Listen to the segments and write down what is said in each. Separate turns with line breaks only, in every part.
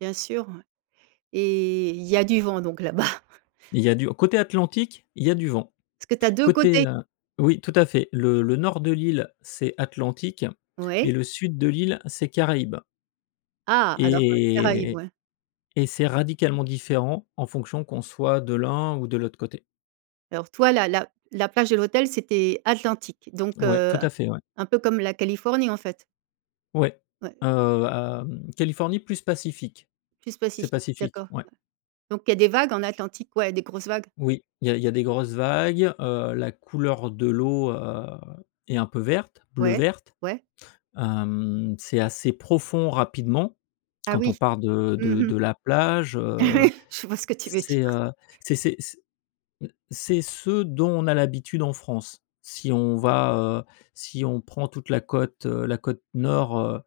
Bien sûr, ouais. Et il y a du vent donc là-bas.
Il y a du côté Atlantique, il y a du vent.
Parce que tu as 2
Côté,
côtés.
heu oui, tout à fait, le le nord de l'île, c'est Atlantique, et
Oui.
le sud de l'île, c'est Caraïbes.
Ah,
Et
alors, heu,
et -et
Caraïbes,
et.
ouais.
Et c'est radicalement différent en fonction qu'on soit de l'un ou de l'autre côté.
Alors, toi, la la la plage et l'hôtel, c'était Atlantique, donc,
Ouais,
heu,
tout à fait, ouais.
un peu comme la Californie, en fait.
Ouais.
Ouais.
Heu, à mmh, Californie, plus Pacifique.
Plus
C'est
pacifique,
Pacifique,
d'accord,
ouais.
ouais. Donc, il y des vagues en Atlantique, ouais? Des grosses vagues?
Oui. Il y a il y a des grosses vagues. Heu, la couleur de l'eau, heu, est un peu verte,
Ouais,
bleu-verte.
ouais.
Hem, c'est assez profond rapidement,
Ah
quand on
oui,
part de
mmh
de
mh.
de la plage, heu.
Oui, je vois ce que tu veux dire.
C'est heu c'est c'est c'est, mmh, c'est ce dont on a l'habitude en France. Si on va, heu, si on prend toute la côte, heu, la côte nord, heu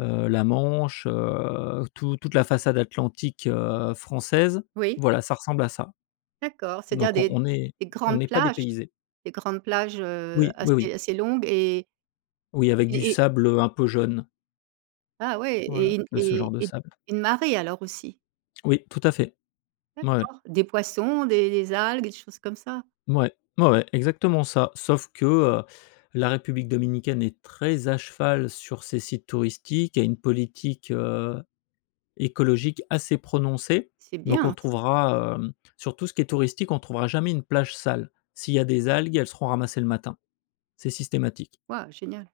heu, la Manche, heu, tou toute la façade atlantique, heu, française,
Oui.
voilà ça ressemble à ça.
D'accord, c'est-à-dire
Donc,
des
on est
des
on
grandes
est pas
plages
dépaysé.
des grandes plages, heu,
Oui, oui oui.
assez assez longues et
Oui, avec du
et et
sable, heu, un peu jaune.
Ah ouais,
Voilà,
et une
heu, ce genre
et
de
et
sable.
une marée alors aussi?
Oui, tout à fait. Ouais.
D'accord, des poissons, des des algues, des choses comme ça?
Mouais. Ouais, ouais, exactement ça, sauf que, heu, la République Dominicaine est très à cheval sur ses sites touristiques, il y a une politique, heu, écologique assez prononcée.
C'est
Donc, on
bien, ça.
trouvera, hem, sur tout ce qui est touristique, on trouvera jamais une plage sale. S'il y a des algues, elles seront ramassées le matin. C'est systématique.
Waouh, génial!